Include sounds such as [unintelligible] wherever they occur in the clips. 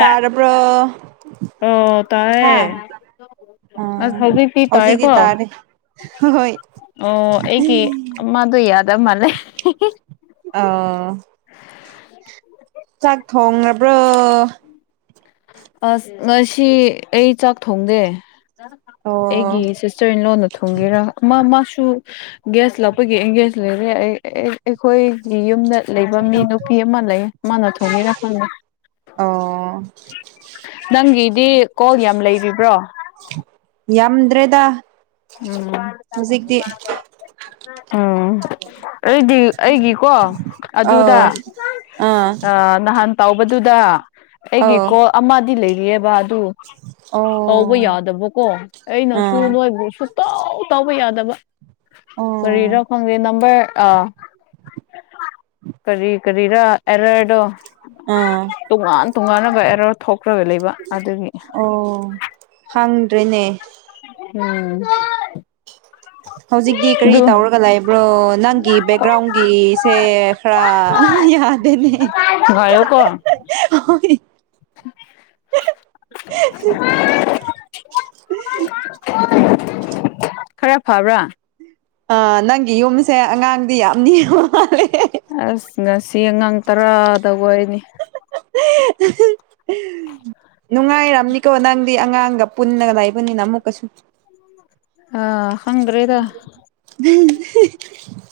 ꯇꯥꯔꯕ꯭ꯔꯣ ꯑꯣ ꯍꯥ ꯇꯥꯏꯌꯦ ꯑꯁ ꯑꯥ ꯍꯧꯖꯤꯛꯇꯤ ꯍꯧꯖꯤꯛꯇꯤ ꯇꯥꯏꯌꯦꯀꯣ ꯇꯥꯔꯦ ꯍꯣꯏ ꯑꯣ ꯑꯩꯒꯤ ꯑꯃꯗꯨ ꯌꯥꯗ ꯃꯥꯜꯂꯦ ꯑꯥ ꯆꯥꯛ ꯊꯣꯡꯉꯕ꯭ꯔꯣ ꯑꯁ ꯉꯁꯤ ꯑꯩ ꯆꯥꯛ ꯊꯣꯡꯗꯦ ꯑꯣ ꯑꯩꯒꯤ ꯁꯤꯁꯇꯔ ꯏꯟ ꯂꯣꯟꯅ ꯊꯣꯡꯒꯦꯔꯥ ꯃꯥ ꯃꯥꯁꯨ ꯒꯦꯁ ꯂꯥꯛꯄꯒꯤ ꯑꯦꯡꯒꯦꯖ ꯂꯩꯔꯦ ꯑꯩ ꯑꯩꯈꯣꯏꯒꯤ ꯌꯨꯝꯗ ꯂꯩꯕ ꯃꯤ ꯅꯨꯄꯤ ꯑꯃ ꯂꯩ ꯃꯥꯅ ꯊꯣꯡꯒꯦꯔ ꯈꯪꯗ ꯑꯣ ꯅꯪꯒꯤꯗꯤ ꯀꯣꯜ ꯌꯥꯝ ꯂꯩꯔꯤꯕ꯭ꯔ‌ꯣ ꯌꯥꯝꯗ꯭ꯔꯦꯗ ꯎꯝ ꯍꯧꯖꯤꯛꯇꯤ ꯎꯝ ꯑꯩꯗꯤ ꯑꯩꯒꯤꯀꯣ ꯑꯗꯨꯗ ꯑꯥ ꯑꯥ ꯅꯍꯥꯟ ꯇꯥꯎꯕꯗꯨꯗ ꯑꯩꯒꯤ ꯑꯧ ꯀꯣꯜ ꯑꯃꯗꯤ ꯂꯩꯔꯤꯌ‌ꯦꯕ ꯑꯣ ꯇꯧꯕ ꯌꯥꯗꯕꯀꯣ ꯑꯩꯅꯁꯨ ꯑꯥ ꯅꯣꯏꯕꯨ ꯁꯨꯛꯇꯧ ꯇꯧꯕ ꯌꯥꯗꯕ ꯑꯣ ꯀꯔꯤꯔꯣ ꯈꯪꯗꯦ ꯅꯝꯕꯔ ꯑꯥ ꯀꯔꯤ ꯀꯔꯤꯔꯥ ꯑꯦꯔꯔꯗꯣ ꯑꯥ ꯇꯣꯉꯥꯟ ꯇꯣꯉꯥꯟꯅ ꯑꯦꯔꯔ ꯊꯣꯛꯔꯒ ꯂꯩꯕ ꯑꯗꯨꯒꯤ ꯑꯣ ꯈꯪꯗ꯭ꯔꯦꯅꯦ ꯎꯝ ꯍꯧꯖꯤꯛꯇꯤ ꯀꯔꯤ ꯑꯗꯨ ꯇꯧꯔꯒ ꯂꯥꯛꯏꯕ꯭ꯔꯣ ꯅꯪꯒꯤ ꯕꯦꯛꯒ꯭ꯔꯥꯎꯟꯒꯤꯁꯦ ꯈꯔ ꯌꯥꯗꯦꯅꯦ ꯉꯥꯏꯌꯣ ꯀꯣ ꯍꯣꯏ [inaudible] [inaudible] [inaudible] ꯈꯔ ꯐꯕ꯭ꯔꯥ ꯑ ꯅꯪꯒꯤ ꯌꯨꯝꯁꯦ ꯑꯉꯥꯡꯗꯤ ꯌꯥꯝ [inaudible] ꯑꯁ ꯉꯁꯤ ꯑꯉꯥꯡ ꯇꯔꯥ [unintelligible] [unintelligible] ꯅꯨꯡꯉꯥꯏꯔꯝꯅꯤꯀꯣ ꯅꯪꯗꯤ ꯑꯉꯥꯡꯒ ꯄꯨꯟꯅꯒ ꯂꯩꯕꯅꯤꯅ ꯑꯃꯨꯛꯀꯁꯨ ꯑꯥ ꯈꯪꯗ꯭ꯔꯦꯗ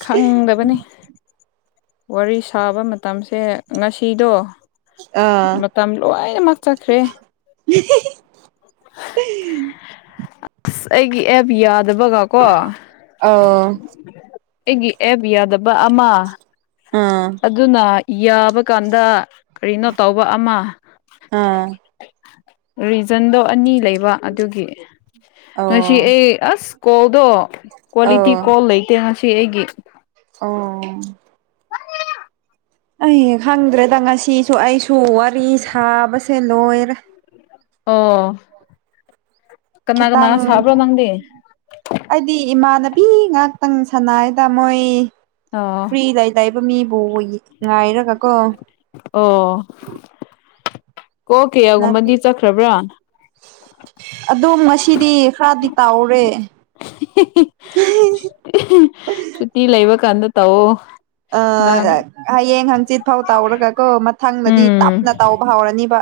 ꯈꯪꯗꯕꯅꯤ ꯋꯥꯔꯤ ꯁꯥꯕ ꯃꯇꯝꯁꯦ ꯉꯁꯤꯗꯣ ꯑꯥ ꯃꯇꯝ ꯂꯣꯏꯅꯃꯛ ꯆꯠꯈ꯭ꯔꯦ [unintelligible] ꯑꯁ ꯑꯩꯒꯤ ꯑꯦꯞ ꯌꯥꯗꯕꯒ ꯀꯣ ꯑꯧ ꯑꯩꯒꯤ ꯑꯦꯞ ꯌꯥꯗꯕ ꯑꯃ ꯑꯥ ꯑꯗꯨꯅ ꯌꯥꯕꯀꯥꯟꯗ ꯀꯔꯤꯅꯣ ꯇꯧꯕ ꯑꯃ ꯑꯥ [unintelligible] ꯔꯤꯖꯟꯗꯣ ꯑꯅꯤ ꯂꯩꯕ ꯑꯗꯨꯒꯤ ꯉꯁꯤ ꯑꯧ ꯑꯩ ꯑꯁ ꯀꯣꯜꯗꯣ ꯀ꯭ꯋꯥꯂꯤꯇꯤ ꯑꯧ ꯀꯣꯜ ꯂꯩꯇꯦ ꯉꯁꯤ ꯑꯩꯒꯤ ꯑꯣ ꯑꯩ ꯈꯪꯗ꯭ꯔꯦꯗ ꯉꯁꯤꯁꯨ ꯑꯩꯁꯨ ꯋꯥꯔꯤ ꯁꯥꯕꯁꯦ ꯂꯣꯏꯔꯦ ꯑꯣ ꯀꯅꯥ ꯈꯤꯇꯪ ꯀꯅꯥ ꯁꯥꯕ꯭ꯔꯣ ꯅꯪꯗꯤ ꯑꯩꯗꯤ ꯏꯃꯥꯟꯅꯕꯤ ꯉꯥꯛꯇꯪ ꯁꯥꯅꯩꯗ ꯃꯣꯏ ꯑꯣ ꯐ꯭ꯔꯤ ꯂꯩ ꯂꯩꯕꯃꯤꯕꯨ ꯉꯥꯏꯔꯒ ꯀꯣ ꯑꯣ ꯀꯣꯜ ꯀꯌꯥꯒꯨꯝꯕꯗꯤ ꯆꯠꯈ꯭ꯔꯕ꯭ꯔꯥ ꯑꯗꯨꯝ ꯉꯁꯤꯗꯤ ꯈꯔꯗꯤ ꯇꯥꯎꯔꯦ ꯍꯤꯍꯤ ꯁꯨꯇꯤ ꯂꯩꯕ ꯀꯥꯟꯗ ꯇꯧꯑꯣ ꯑꯥ ꯅꯪ ꯍꯌꯦꯡ ꯍꯪꯆꯤꯠ ꯐꯥꯎ ꯇꯧꯔꯒꯀꯣ ꯃꯊꯪꯗꯗꯤ ꯎꯝ ꯇꯞꯅ ꯇꯧꯕ ꯍꯧꯔꯅꯤꯕ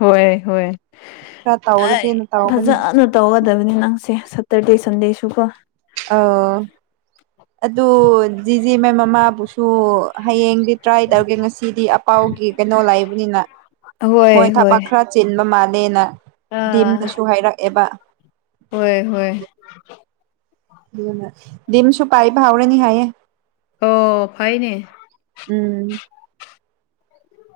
ꯍꯣꯏ ꯍꯣꯏ ꯈꯔ ꯑꯩ ꯇꯧꯔꯒꯦꯅ ꯇꯧꯕꯅꯤ ꯐꯖꯅ ꯇꯧꯒꯗꯕꯅꯤ ꯅꯪꯁꯦ ꯁꯇꯔꯗꯦ ꯁꯟꯗꯦꯁꯨꯀꯣ ꯑ ꯑꯗꯨ ꯖꯤꯖꯤ ꯃꯥꯏ ꯃꯃꯥꯕꯨꯁꯨ ꯍꯌꯦꯡꯗꯤ ꯇ꯭ꯔꯥꯏ ꯇꯧꯒꯦ ꯉꯁꯤꯗꯤ ꯑꯄꯥꯎꯒꯤ ꯀꯩꯅꯣ ꯂꯩꯕꯅꯤꯅ ꯃꯣꯏ ꯍꯣꯏ ꯍꯣꯏ ꯊꯕꯛ ꯈꯔ ꯆꯤꯟꯕ ꯃꯥꯜꯂꯦꯅ ꯑꯥ ꯗꯤꯝꯅꯁꯨ ꯍꯥꯏꯔꯛꯑꯦꯕ ꯍꯣꯏ ꯍꯣꯏ ꯗꯤꯝꯁꯨꯨ ꯄꯥꯏꯕ ꯍꯧꯔꯅꯤ ꯍꯥꯏꯌꯦ ꯑꯣ ꯐꯩꯅꯦ ꯎꯝ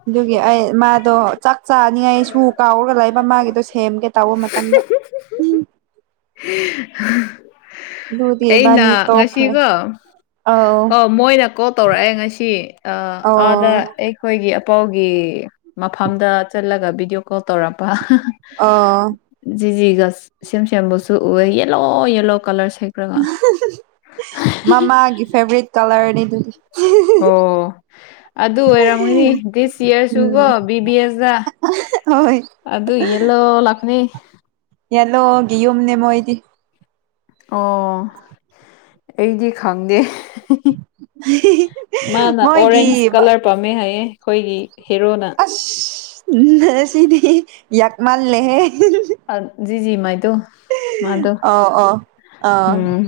ꯑꯗꯨꯒꯤ ꯑꯩ ꯃꯥꯗꯣ ꯆꯥꯛ ꯆꯥꯅꯤꯉꯥꯏ ꯁꯨ ꯀꯥꯎꯔꯒ ꯂꯩꯕ ꯃꯥꯒꯤꯗꯣ ꯁꯦꯝꯒꯦ ꯇꯧꯕ ꯃꯇꯝꯗ [unintelligible] ꯑꯗꯨꯗꯤ ꯏꯕꯥꯅꯤ ꯑꯩꯅ ꯇꯣꯛꯈ꯭ꯔꯦ ꯉꯁꯤꯒ ꯑꯥꯎ ꯑꯣ ꯃꯣꯏꯅ ꯀꯣꯜ ꯇꯧꯔꯛꯑꯦ ꯉꯁꯤ ꯑ ꯑꯣ ꯑꯥꯗ ꯑꯩ ꯑꯩꯈꯣꯏꯒꯤ ꯑꯄꯥꯎꯒꯤ ꯃꯐꯝꯗ ꯆꯠꯂꯒ ꯕꯤꯗꯤꯑꯣ ꯀꯣꯜ ꯇꯧꯔꯛꯄ ꯑꯣ ꯖꯤ ꯖꯤꯒ ꯁꯦꯝ ꯁꯦꯝꯒꯁꯨ ꯎꯏꯑꯦ ꯌꯦꯜꯂꯣ ꯌꯦꯜꯂꯣ ꯀꯂꯔ ꯁꯦꯠ ꯂꯒ [unintelligible] ꯃꯃꯥꯒꯤ ꯐꯦꯕꯣꯔꯥꯏꯠ ꯀꯂꯔꯅꯤ ꯑꯗꯨꯗꯤ ꯑꯣ ꯑꯗꯨ ꯑꯣꯏꯔꯝꯒꯅꯤ ꯗꯤꯁ ꯎꯝ ꯏꯌꯥꯔꯁꯨꯀꯣ ꯕꯤ ꯕꯤ ꯑꯦꯁꯇ ꯍꯣꯏ ꯑꯗꯨ ꯌꯦꯜꯂꯣ ꯂꯥꯛꯄꯅꯤ ꯌꯦꯂꯣ ꯒꯤꯌꯨꯝꯅꯦ ꯃꯣꯏꯗꯤ ꯑꯣ ꯑꯩꯗꯤ ꯈꯪꯗꯦ ꯃꯥꯅ ꯑꯣꯔꯦꯟꯁ ꯃꯣꯏꯒꯤ ꯀꯂꯔ ꯄꯥꯝꯃꯦ ꯍꯥꯏꯌꯦ ꯑꯩꯈꯣꯏꯒꯤ ꯍꯦꯔꯣꯅ ꯑꯁ ꯅꯁꯤꯗꯤ ꯌꯥꯛ ꯃꯥꯜ ꯂꯦꯍꯦ ꯑ ꯖꯤꯖꯤ ꯃꯥꯏ ꯇꯣ ꯑꯣ ꯑꯣ ꯑꯥ ꯎꯝ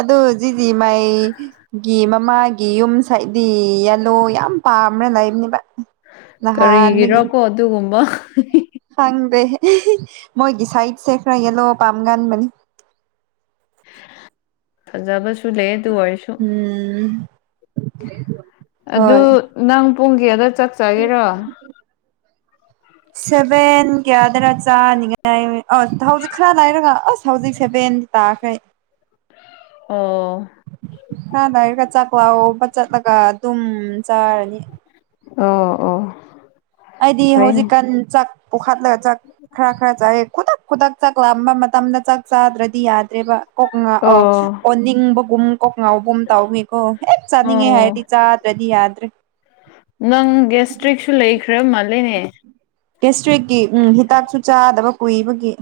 ꯑꯗꯨꯖꯤꯖꯤ ꯃꯥꯏ ꯒꯤ ꯃꯃꯥꯒꯤ ꯌꯨꯝꯁꯗꯤ ꯌꯦꯂꯣ ꯌꯥꯝ ꯄꯥꯝꯕꯅ ꯂꯩꯕꯅꯦꯕ ꯀꯔꯤꯒꯤꯔꯣ ꯅꯍꯥꯟꯗꯒꯤ ꯀꯣ ꯑꯗꯨꯒꯨꯝꯕ ꯈꯪꯗꯦ ꯃꯣꯏ ꯒꯤꯁꯥꯏꯠ ꯆꯦ ꯈꯔ ꯌꯦꯂꯣ ꯄꯝꯒꯥꯟ ꯕꯅꯤ ꯐꯖꯕꯁꯨ ꯂꯩ ꯗꯨ ꯑꯣꯏꯁꯨ ꯎꯝ ꯑꯗꯨ ꯍꯣꯏ ꯅꯪ ꯄꯨꯡ ꯀꯌꯥꯗ ꯆꯛ ꯆꯥꯒꯦꯔꯣ [inaudible] ꯁꯦꯚꯦꯟ ꯀꯌꯥꯗꯅ ꯆꯥꯅꯤꯉꯥꯏ ꯑ ꯍꯧꯖꯤꯛ ꯈꯔ ꯂꯩꯥꯏꯔꯒ ꯑꯁ ꯍꯧꯖꯤꯛ ꯁꯦꯚꯦꯟ ꯇꯥꯈ꯭ꯔꯦ ꯑꯣ ꯑꯥꯗꯥꯏꯔꯒ ꯆꯥꯛꯂꯥꯎꯕ ꯆꯠꯂꯒ ꯑꯗꯨꯝ ꯆꯥꯔꯅꯤ ꯑꯣ ꯑꯣ ꯑꯩꯗꯤ ꯐꯩꯅꯦ ꯍꯧꯖꯤꯛꯀꯥꯟ ꯆꯥꯛ ꯄꯨꯈꯠꯂꯒ ꯆꯥꯛ ꯈꯔ ꯈꯔ ꯆꯥꯏꯑꯦ ꯈꯨꯗꯛ ꯈꯨꯗꯛ ꯆꯥꯛ ꯂꯥꯛꯕ ꯃꯇꯝꯗ ꯆꯥꯛ ꯆꯥꯗ꯭ꯔꯗꯤ ꯌꯥꯗ꯭ꯔꯦꯕ ꯑꯣꯛ ꯉꯥꯑꯣ ꯑꯣ ꯑꯣꯅꯤꯡꯕꯒꯨꯝ ꯀꯣꯛ ꯉꯥꯎꯕꯒꯨꯝ ꯇꯥꯎꯏꯀꯣ ꯍꯦꯛ ꯆꯥꯅꯤꯡꯉꯦ ꯑꯣ ꯍꯥꯏꯔꯗꯤ ꯆꯥꯗ꯭ꯔꯗꯤ ꯌꯥꯗ꯭ꯔꯦ [inaudible] ꯅꯪ ꯒꯦꯁꯇ꯭ꯔꯤꯛꯁꯨ ꯂꯩꯈ꯭ꯔ ꯃꯥꯜꯂꯦꯅꯦ ꯗꯤꯁꯇ꯭ꯔꯤꯛꯀꯤ ꯎꯝ ꯍꯤꯗꯥꯛꯁꯨ ꯆꯥꯗꯕ ꯀꯨꯏꯕꯒꯤ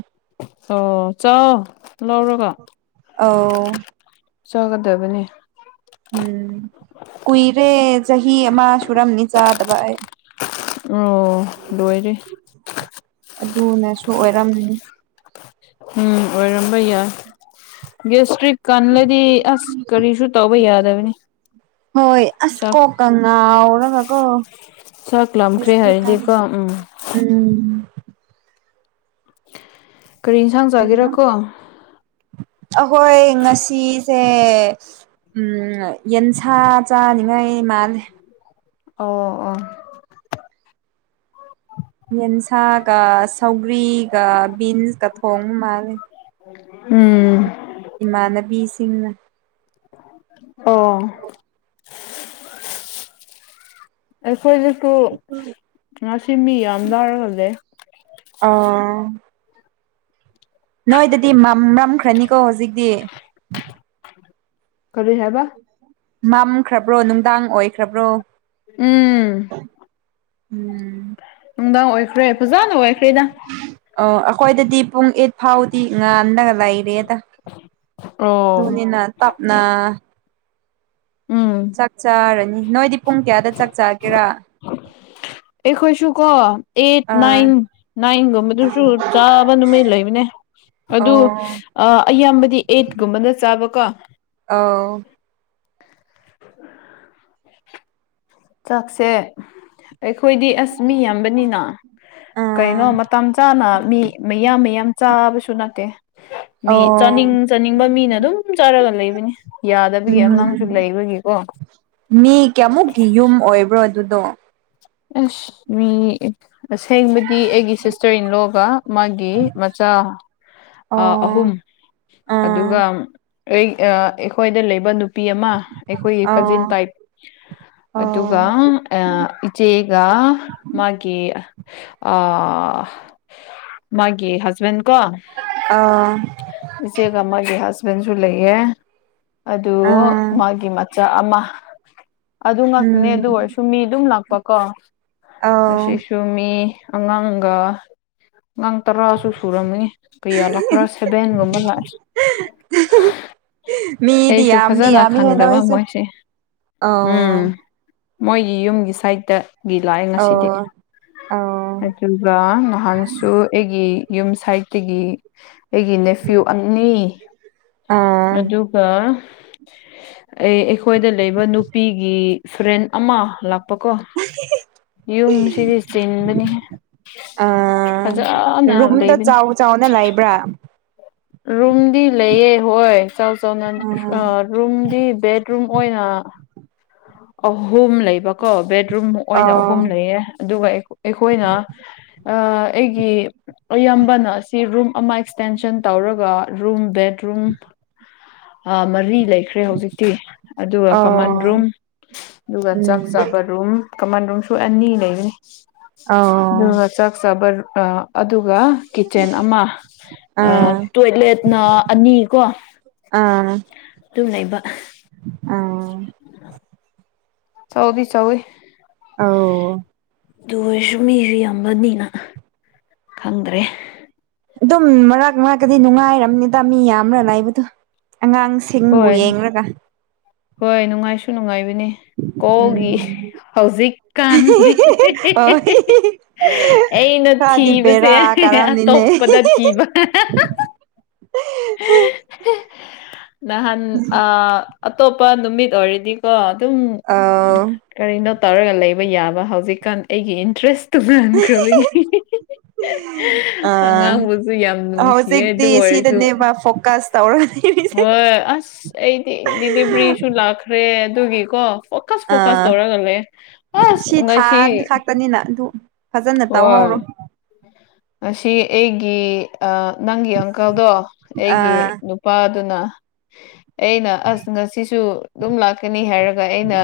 ꯑꯣ ꯆꯥꯎ ꯂꯧꯔꯒ ꯑꯧ ꯆꯒꯗꯕꯅꯤ ꯎꯝ ꯀꯨꯏꯔꯦ ꯆꯍꯤ ꯑꯃ ꯁꯨꯔꯝꯅꯤ ꯆꯥꯗꯕ ꯑꯩ ꯑꯣ ꯂꯣꯏꯔꯦ ꯑꯗꯨꯅꯁꯨ ꯑꯣꯏꯔꯝꯅꯤ ꯎꯝ ꯑꯣꯏꯔꯝꯕ ꯌꯥꯏ ꯒꯦꯁꯇ꯭ꯔꯤꯛ ꯀꯜꯂꯗꯤ ꯑꯁ ꯀꯔꯤꯁꯨ ꯇꯧꯕ ꯌꯥꯗꯕꯅꯤ ꯍꯣꯏ ꯑꯁ ꯆꯥꯛ ꯀꯣꯀ ꯉꯥꯎꯔꯒꯀꯣ ꯆꯛꯂꯝꯈ꯭ꯔꯦ ꯍꯥꯏꯔꯗꯤꯀꯣ ꯎꯝ ꯎꯝ ꯀꯔꯤ ꯌꯦꯟꯁꯥꯡ ꯆꯥꯒꯦꯔꯥ ꯀꯣ ꯑꯈꯣꯏ ꯉꯁꯤꯁꯦ ꯌꯦꯟꯁꯥ ꯆꯥꯅꯤꯡꯉꯩ ꯃꯥꯜꯂꯤ ꯑꯣ ꯑꯣ ꯌꯦꯟꯁꯥꯒ ꯁꯧꯒ꯭ꯔꯤꯒ ꯕꯤꯟꯁꯀ ꯊꯣꯡ ꯃꯥꯂ ꯎꯝ ꯏꯃꯥꯟꯅꯕꯤꯁꯤꯡꯅ ꯑꯣ ꯑ [inaudible] ꯑꯩꯈꯣꯏꯗꯁꯨ ꯉꯁꯤ ꯃꯤ ꯌꯥꯝ ꯂꯥꯎꯔꯒꯂꯦ ꯑꯥ ꯅꯣꯏꯗꯗꯤ ꯃꯝ ꯃꯝꯈ꯭ꯔꯅꯤꯀꯣ ꯍꯧꯖꯤꯛꯇꯤ ꯀꯔꯤ ꯍꯥꯏꯕ ꯃꯝꯈ꯭ꯔꯕ꯭ꯔꯣ ꯅꯨꯡꯗꯥꯡ ꯑꯣꯏꯈ꯭ꯔꯕ꯭ꯔꯣ ꯎꯝ ꯎꯝ ꯅꯨꯡꯗꯥꯡ ꯑꯣꯏꯈ꯭ꯔꯦ ꯐꯖꯟꯅ ꯑꯣꯏꯈ꯭ꯔꯦꯗ ꯑꯥꯎ ꯑꯩꯈꯣꯏꯗꯗꯤ ꯄꯨꯡ ꯑꯩꯠ ꯐꯥꯎꯗꯤ ꯉꯥꯟꯂꯒ ꯂꯩꯔꯦꯗ ꯑꯣ ꯇꯞꯅꯥ ꯎꯝ ꯆꯥꯛ ꯆꯥꯔꯅꯤ ꯅꯣꯏꯗꯤ ꯄꯨꯡ ꯀꯌꯥꯗ ꯆꯥꯛ ꯆꯥꯒꯦꯔꯥ ꯑꯩꯈꯣꯏꯁꯨ ꯀꯣ ꯑꯩꯠ ꯑꯥ ꯅꯥꯏꯟ ꯅꯥꯏꯟ ꯒꯨꯝꯕꯗꯨꯁꯨ ꯆꯥꯕ ꯅꯨꯃꯤꯠ ꯂꯩꯕꯅꯦ ꯑꯗꯨ ꯑꯣ [unintelligible] ꯑ ꯑꯌꯥꯝꯕꯗꯤ ꯑꯩꯠꯀꯨꯝꯕꯗ ꯆꯥꯕꯀꯣ ꯑꯥꯎ ꯆꯥꯛꯁꯦ ꯑꯩꯈꯣꯏꯗꯤ ꯑꯁ ꯃꯤ ꯌꯥꯝꯕꯅꯤꯅ ꯀꯩꯅꯣ ꯑꯥ ꯃꯇꯝ ꯆꯥꯅ ꯃꯤ ꯃꯌꯥꯝ ꯃꯌꯥꯝ ꯆꯥꯕꯁꯨ ꯅꯠꯇꯦ ꯃꯤ ꯑꯣ ꯆꯥꯅꯤꯡ ꯆꯥꯅꯤꯡꯕ ꯃꯤꯅ ꯑꯗꯨꯝ ꯆꯥꯔꯒ ꯂꯩꯕꯅꯦ ꯌꯥꯗꯕꯒꯤ ꯑꯉꯥꯡꯁꯨ ꯎꯝ ꯂꯩꯕꯒꯤꯀꯣ ꯃꯤ ꯀꯌꯥꯃꯨꯛꯀꯤ ꯌꯨꯝ ꯑꯣꯏꯕ꯭ꯔꯣ ꯑꯗꯨꯗꯣ ꯑꯁ ꯃꯤ ꯑꯁꯦꯡꯕꯗꯤ ꯑꯩꯒꯤ ꯁꯤꯁꯇꯔ -ꯏꯟ -ꯂꯣꯒ ꯃꯥꯒꯤ ꯃꯆꯥ ꯑꯥ ꯑꯍꯨꯝ ꯑꯣ ꯑꯥ ꯑꯗꯨꯒ ꯑꯩ -ꯑꯥ -ꯑꯩꯈꯣꯏꯗ ꯂꯩꯕ ꯅꯨ ꯄꯤ ꯑꯃ ꯑꯩꯈꯣꯏꯒꯤ ꯀꯖꯤꯟ ꯑꯧ ꯇꯥꯏꯞ ꯑꯗꯨꯒ ꯑꯧ ꯑꯥ -ꯏ - ꯄꯤ ꯆꯦꯒ ꯃꯥꯒꯤ ꯑꯥ ꯃꯥꯒꯤ ꯍꯁꯕꯦꯟ ꯀꯣ ꯑꯥ ꯏꯆꯦꯒ ꯃꯥꯒꯤ ꯍꯖꯕꯦꯟꯁꯨ ꯂꯩꯌꯦ ꯑꯗꯨ ꯑꯥ ꯃꯥꯒꯤ ꯃ ꯆꯥ ꯑꯃ ꯑꯗꯨ ꯉꯥꯛꯇꯅꯦ ꯎꯝ ꯑꯗꯨ ꯑꯣꯏꯔꯁꯨ ꯃꯤ ꯗꯨꯝ ꯂꯥꯛꯄꯀꯣ ꯑꯥꯎ ꯗꯨ ꯃꯤ ꯑꯉꯥꯡꯒ ꯑꯉꯥꯡ ꯇꯔꯥꯁꯨ ꯁꯨꯔꯝꯒꯅꯤ ꯀꯌꯥ ꯂꯥꯛꯄ꯭ꯔꯥ ꯁꯕꯦꯟꯒꯨꯝꯕ ꯂꯥꯛꯑꯦ [unintelligible] ꯃꯤꯗꯤ ꯑꯩꯁꯨ ꯌꯥꯝꯗꯤ ꯐꯖꯅ ꯌꯥꯝꯃꯦꯍꯦ ꯈꯪꯗꯕ ꯅꯣꯁꯨ ꯃꯣꯏꯁꯦ ꯎꯝ ꯑꯣ ꯃꯣꯏꯒꯤ ꯌꯨꯝꯒꯤ ꯁꯥꯏꯠꯇꯒꯤ ꯂꯥꯛꯑꯦ ꯉꯁꯤꯗꯤ ꯑꯧ ꯑꯧ ꯑꯗꯨꯒ ꯅꯍꯥꯟꯁꯨ ꯑꯩꯒꯤ ꯌꯨꯝ ꯁꯥꯏꯠꯇꯒꯤ ꯑꯩꯒꯤ ꯅꯦꯐ꯭ꯌꯨ ꯑꯅꯤ ꯑꯥ ꯑꯗꯨꯒ ꯑꯩ ꯑꯩꯈꯣꯏꯗ ꯂꯩꯕ ꯅꯨꯄꯤꯒꯤ ꯐ꯭ꯔꯦꯟ ꯑꯃ ꯂꯥꯛꯄ ꯀꯣ ꯌꯨꯝꯁꯤꯗꯤ ꯆꯤꯟꯕꯅꯤꯍꯦ ꯑꯥ ꯐꯖꯟꯅ ꯔꯨꯝꯗ ꯂꯩꯕꯅꯤ ꯆꯥꯎ ꯆꯥꯎꯅ ꯂꯩꯕ꯭ꯔꯥ ꯔꯨꯝꯗꯤ ꯂꯩꯌꯦ ꯍꯣꯏ ꯆꯥꯎ ꯆꯥꯎꯅ ꯑ ꯎꯝ ꯔꯨꯝꯗꯤ ꯕꯦꯠꯔꯨꯝ ꯑꯣꯏꯅ ꯑꯍꯨꯝ ꯂꯩꯕꯀꯣ ꯕꯦꯠꯔꯨꯝ ꯑꯣꯏꯅ ꯑꯧ ꯑꯍꯨꯝ ꯂꯩꯌꯦ ꯑꯗꯨꯒ ꯑꯩꯈꯣ ꯑꯩꯈꯣꯏꯅ ꯑꯥ -ꯑꯩꯒꯤ ꯑꯌꯥꯝꯕꯅ ꯑꯁꯤ ꯔꯨꯝ ꯑꯃ ꯑꯦꯛꯁꯇꯦꯟꯁꯟ ꯇꯧꯔꯒ ꯔꯨꯝ ꯕꯦꯠꯔꯨꯝ ꯑꯥ -ꯃꯔꯤ ꯂꯩꯈ꯭ꯔꯦ ꯍꯧꯖꯤꯛꯇꯤ ꯑꯗꯨꯒ ꯀꯃꯟ ꯔꯨꯝ ꯑꯧ ꯑꯗꯨꯒ ꯆꯥꯛ ꯎꯝ ꯆꯥꯕ ꯔꯨꯝ ꯀꯃꯥꯟ ꯔꯨꯝꯁꯨ ꯑꯅꯤ ꯂꯩꯕꯅꯤ ꯑꯧ ꯑꯗꯨꯒ ꯆꯥꯛ ꯆꯥꯕꯔ ꯑꯥ - ꯑꯗꯨꯒ ꯀꯤꯠꯆꯟ ꯑꯃ ꯑꯥ -ꯇꯣꯏꯂꯦꯠꯅ ꯑꯅꯤꯀꯣ ꯑꯥ ꯗꯨꯝ ꯂꯩꯕ ꯑꯍꯥ ꯑꯥ ꯆꯥꯎꯗꯤ ꯆꯥꯎꯋꯦ ꯑꯧ ꯑꯣꯏꯔꯁꯨ ꯃꯤꯁꯨ ꯌꯥꯝꯕꯅꯤꯅ ꯈꯪꯗ꯭ꯔꯦ ꯑꯗꯨꯝ ꯃꯔꯛ ꯃꯔꯛꯛꯇꯗꯤ ꯅꯨꯡꯉꯥꯏꯔꯝꯅꯤꯗ ꯃꯤ ꯌꯥꯝꯅ ꯂꯕꯗꯣ ꯑꯉꯥꯡꯁ ꯁꯤꯡꯕꯨ ꯍꯣꯏ ꯌꯦꯡꯂꯒ꯫ ꯍꯣꯏ ꯅꯨꯡꯉꯥꯏꯁꯨ ꯅꯨꯡꯉꯥꯏꯕꯅꯤ꯫ ꯎꯝ꯫ ꯍꯧꯖꯤꯛꯀꯥꯟꯗꯤ ꯍꯣꯏ ꯑꯩꯅ ꯈꯔꯗꯤ ꯊꯤꯕꯁꯦ꯫ ꯕꯦꯔꯥ ꯀꯥꯔꯝꯅꯤꯅꯦ ꯑꯇꯣꯞꯄꯗ ꯊꯤꯕ꯫ [unintelligible] ꯅꯍꯥꯟ ꯑ ꯑꯇꯣꯞꯄ ꯅꯨꯃꯤꯠ ꯑꯣꯏꯔꯗꯤꯀꯣ ꯑꯗꯨꯝ꯫ ꯑꯧ ꯀꯔꯤꯅꯣ ꯇꯧꯔꯒ ꯂꯩꯕ ꯌꯥꯕ ꯍꯧꯖꯤꯛꯀꯥꯟ ꯑꯩꯒꯤ ꯏꯟꯇꯔꯦꯁ ꯇꯨꯅꯍꯟꯈ꯭ꯔꯕꯒꯤ꯫ ꯑꯥ ꯑꯉꯥꯡꯕꯁꯨ ꯌꯥꯝ ꯅꯨꯡꯁꯤꯌꯦ ꯑꯗꯨ ꯑꯣꯏꯔꯁꯨ꯫ ꯃꯥ ꯐꯣꯀꯁ ꯇꯧꯔꯒ ꯂꯩꯔꯤ꯫ ꯍꯣꯏ ꯑꯁ ꯑꯩꯗꯤ ꯗꯤꯂꯤꯚ꯭ꯔꯤꯁꯨ ꯂꯥꯛꯈ꯭ꯔꯦ ꯑꯗꯨꯒꯤꯀꯣ꯫ ꯐꯣꯀꯁ ꯐꯣꯀꯁ ꯑꯥ ꯇꯧꯔꯒ ꯂꯩꯌꯦ ꯑꯁ ꯁꯤ ꯊꯥ ꯉꯁꯤ ꯈꯥꯛꯇꯅꯤꯅ ꯑꯗꯨ ꯐꯖꯅ ꯍꯣꯏ꯫ ꯇꯧꯍꯧꯔꯣ ꯑꯁꯤ ꯑꯩꯒꯤ ꯑ ꯅꯪꯒꯤ ꯑꯪꯀꯜꯗꯣ ꯑꯩꯒꯤ ꯑꯥ ꯅꯨꯄꯥꯗꯨꯅ [inaudible] ꯑꯩꯅ ꯑꯁ ꯉꯁꯤꯁꯨ ꯑꯗꯨꯝ ꯂꯥꯛꯀꯅꯤ ꯍꯥꯏꯔꯒ ꯑꯩꯅ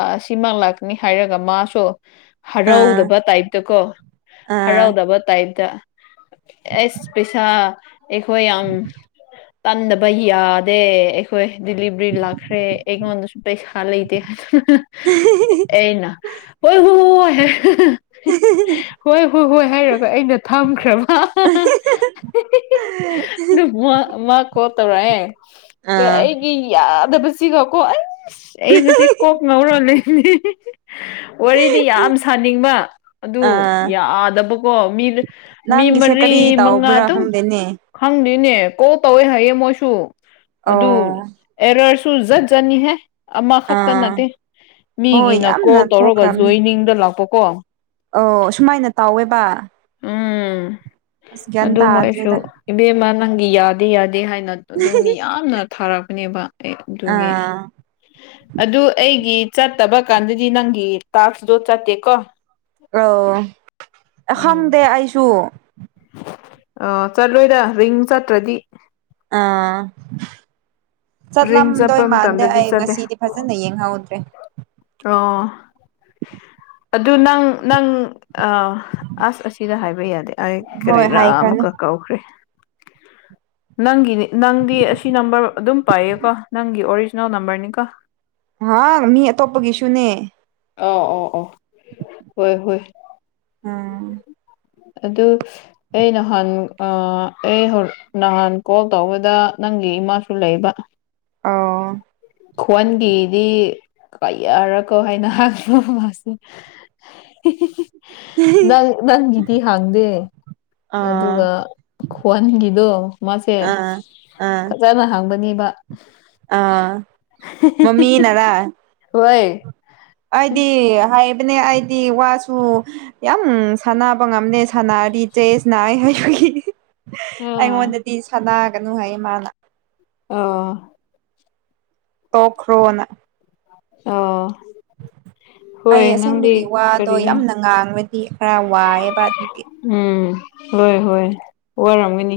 ꯑꯁꯤꯃꯛ ꯂꯥꯛ ꯅꯤ ꯍꯥꯏꯔꯒ ꯃꯥꯁꯨ ꯑꯥ ꯍꯔꯥꯎꯗꯕ ꯇꯥꯏꯞꯇꯀꯣ ꯑꯥ ꯍꯔꯥꯎꯗꯕ ꯇꯥꯏꯞ ꯇ ꯑꯦꯁ ꯄꯩꯁꯥ ꯑꯩꯈꯣꯏ ꯌꯥꯝ ꯇꯝꯗꯕ ꯌꯥꯗꯦ ꯑꯩꯈꯣꯏ ꯗꯤꯂꯤꯕꯔꯤ ꯂꯥꯛꯈ꯭ꯔꯦ ꯑꯩꯉꯣꯟꯗꯁꯨ ꯄꯩꯁꯥ ꯇꯥꯅꯤꯡꯗꯦ ꯑꯩꯅ꯫ [unintelligible] ꯍꯣꯏ ꯍꯣꯏ ꯍꯣꯏ ꯍꯥꯏꯔꯒ ꯑꯩꯅ ꯊꯝꯈ꯭ꯔꯕ ꯑꯗꯨ ꯃ ꯃꯥ ꯀꯣꯜ ꯇꯧꯔꯛꯑꯦ ꯑꯥ ꯑꯩꯒꯤ ꯌꯥꯗꯕꯁꯤꯒꯀꯣ ꯑꯩ ꯑꯩ ꯉꯁꯤ ꯀꯣꯛ ꯉꯧꯔ ꯂꯩꯕꯅꯦ꯫ ꯋꯥꯔꯤꯗꯤ ꯌꯥꯝ ꯁꯥꯅꯤꯡꯕ ꯑꯗꯨ ꯑꯥ ꯌꯥꯗꯕꯀꯣ ꯃꯤ ꯃꯤ ꯅꯪꯒꯤꯁꯦ ꯀꯔꯤ ꯃꯔꯤ ꯃꯪꯉꯥ ꯇꯧꯕ꯭ꯔꯥ ꯑꯗꯨꯝ꯫ ꯈꯪꯗꯦꯅꯦ ꯈꯪꯗꯦꯅꯦ ꯀꯣꯜ ꯇꯧꯋꯦ ꯍꯥꯏꯌꯦ ꯃꯣꯏꯁꯨ ꯑꯗꯨ ꯑꯣ ꯑꯦꯔꯁꯨ ꯖꯠꯖꯅꯤꯍꯦ꯫ ꯑꯃꯈꯛꯇ ꯑꯥ ꯅꯠꯇꯦ ꯍꯣꯏ ꯃꯤꯒꯤꯅ ꯀꯣꯜ ꯌꯥꯝꯅ ꯇꯧꯔꯒ ꯊꯣꯛꯈ꯭ꯔꯕꯅꯦ ꯖꯣꯏꯅꯤꯡꯗ ꯂꯥꯛꯄꯀꯣ꯫ ꯑꯣ ꯑꯁꯨꯃꯥꯏꯅ ꯇꯧꯋꯦꯕ꯫ ꯎꯝ ꯑꯁ ꯒ꯭ꯌꯥꯟ ꯑꯗꯨ ꯃꯣꯏꯁꯨ꯫ ꯇꯥꯗ꯭ꯔꯦꯗ ꯏꯕꯦꯝꯃ ꯅꯪꯒꯤ ꯌꯥꯗꯦ ꯌꯥꯗꯦ ꯍꯥꯏꯅ ꯑꯗꯨꯝ ꯃꯤ ꯌꯥꯝꯅ ꯊꯥꯔꯛꯄꯅꯦꯕ꯫ ꯑꯩ ꯑꯗꯨꯒꯤ꯫ ꯑꯥ ꯑꯗꯨ ꯑꯩꯒꯤ ꯆꯠꯇꯕ ꯀꯥꯟꯗꯗꯤ ꯅꯪꯒꯤ ꯇꯥꯛꯁꯇꯣ ꯆꯠꯇꯦꯀꯣ꯫ ꯑꯧ ꯎꯝ ꯈꯪꯗꯦ ꯑꯩꯁꯨ꯫ ꯑ ꯆꯠꯂꯣꯏꯗ ꯔꯤꯡ ꯆꯠꯇ꯭ꯔꯗꯤ꯫ ꯑꯥ ꯔꯤꯡ ꯆꯠꯂꯝꯗꯣꯏ ꯆꯠꯄ ꯃꯥꯟꯗꯦ ꯃꯇꯝꯗꯗꯤ ꯑꯩ ꯆꯠꯂꯦ ꯉꯁꯤꯗꯤ꯫ ꯐꯖꯅ ꯌꯦꯡꯍꯧꯗ꯭ꯔꯦ꯫ ꯑꯣ ꯑꯗꯨ ꯅꯪ ꯅꯪ꯫ ꯑꯧ ꯑꯁ ꯑꯁꯤꯗ ꯍꯥꯏꯕ ꯌꯥꯗꯦ ꯑꯩ ꯍꯣꯏ ꯀꯔꯤꯔꯥ ꯍꯥꯏꯈ꯭ꯔꯅꯨ ꯑꯃꯨꯛꯀ ꯀꯧꯈ꯭ꯔꯦ꯫ [inaudible] ꯅꯪꯒꯤꯅꯤ ꯅꯪꯗꯤ ꯑꯁꯤ ꯅꯝꯕꯔ ꯑꯗꯨꯝ ꯄꯥꯏꯌꯦꯀꯣ ꯅꯪꯒꯤ ꯑꯣꯔꯤꯖꯤꯅꯦꯜ ꯅꯝꯕꯔꯅꯤꯀꯣ꯫ ꯍꯥ ꯃꯤ ꯑꯇꯣꯞꯄꯒꯤꯁꯨꯅꯦ꯫ ꯑ ꯑꯣ ꯑꯣ ꯍꯣꯏ ꯍꯣꯏ꯫ ꯎꯝ꯫ ꯑꯗꯨ ꯑꯩ ꯅꯍꯥꯟ ꯑ ꯑꯩ ꯅꯍꯥꯟ ꯀꯣꯜ ꯇꯧꯕꯗ ꯅꯪꯒꯤ ꯏꯃꯥꯁꯨ ꯂꯩꯕ꯫ ꯑꯧ꯫ ꯈꯣꯟꯒꯤꯗꯤ ꯀꯩꯌꯥꯔꯀ ꯍꯥꯏꯅ ꯍꯪꯉꯕ ꯃꯥꯁꯦ ꯎ [unintelligible] ꯅꯪ ꯅꯪꯒꯤꯗꯤ ꯍꯥꯡꯗꯦ ꯑꯥ ꯑꯗꯨꯒ ꯈꯣꯟꯒꯤꯗꯣ ꯃꯥꯁꯦ ꯑꯥ ꯑꯥ ꯐꯖꯅ ꯍꯥꯡꯕꯅꯦꯕ ꯑꯥ ꯃꯃꯤꯅꯔꯥ ꯍꯣꯏ ꯑꯩꯗꯤ ꯍꯥꯏꯕꯅꯦ ꯑꯩꯗꯤ ꯋꯥꯁꯨ ꯌꯥꯝ ꯁꯥꯟꯅꯕ ꯉꯝꯅꯦ ꯁꯥꯟꯅꯔꯤꯖꯦꯁ ꯅꯥꯏ ꯍꯥꯏꯕꯒꯤ ꯑꯥ ꯑꯩꯉꯣꯟꯗꯗꯤ ꯁꯥꯟꯅꯒꯅꯨ ꯍꯥꯏꯌꯦ ꯃꯥꯅ ꯑꯥ ꯇꯣꯈ꯭ꯔꯣꯅ ꯑꯣ ꯑꯩ ꯑꯁꯦꯡꯕꯒꯤ ꯋꯥꯗꯣ ꯀꯔꯤꯅꯣ ꯌꯥꯝꯅ ꯉꯥꯡꯕꯗꯤ ꯈꯔ ꯋꯥꯏꯑꯦꯕ ꯑꯗꯨꯒꯤ ꯎꯝ ꯍꯣꯏ ꯍꯣꯏ ꯋꯥꯔꯝꯒꯅꯤ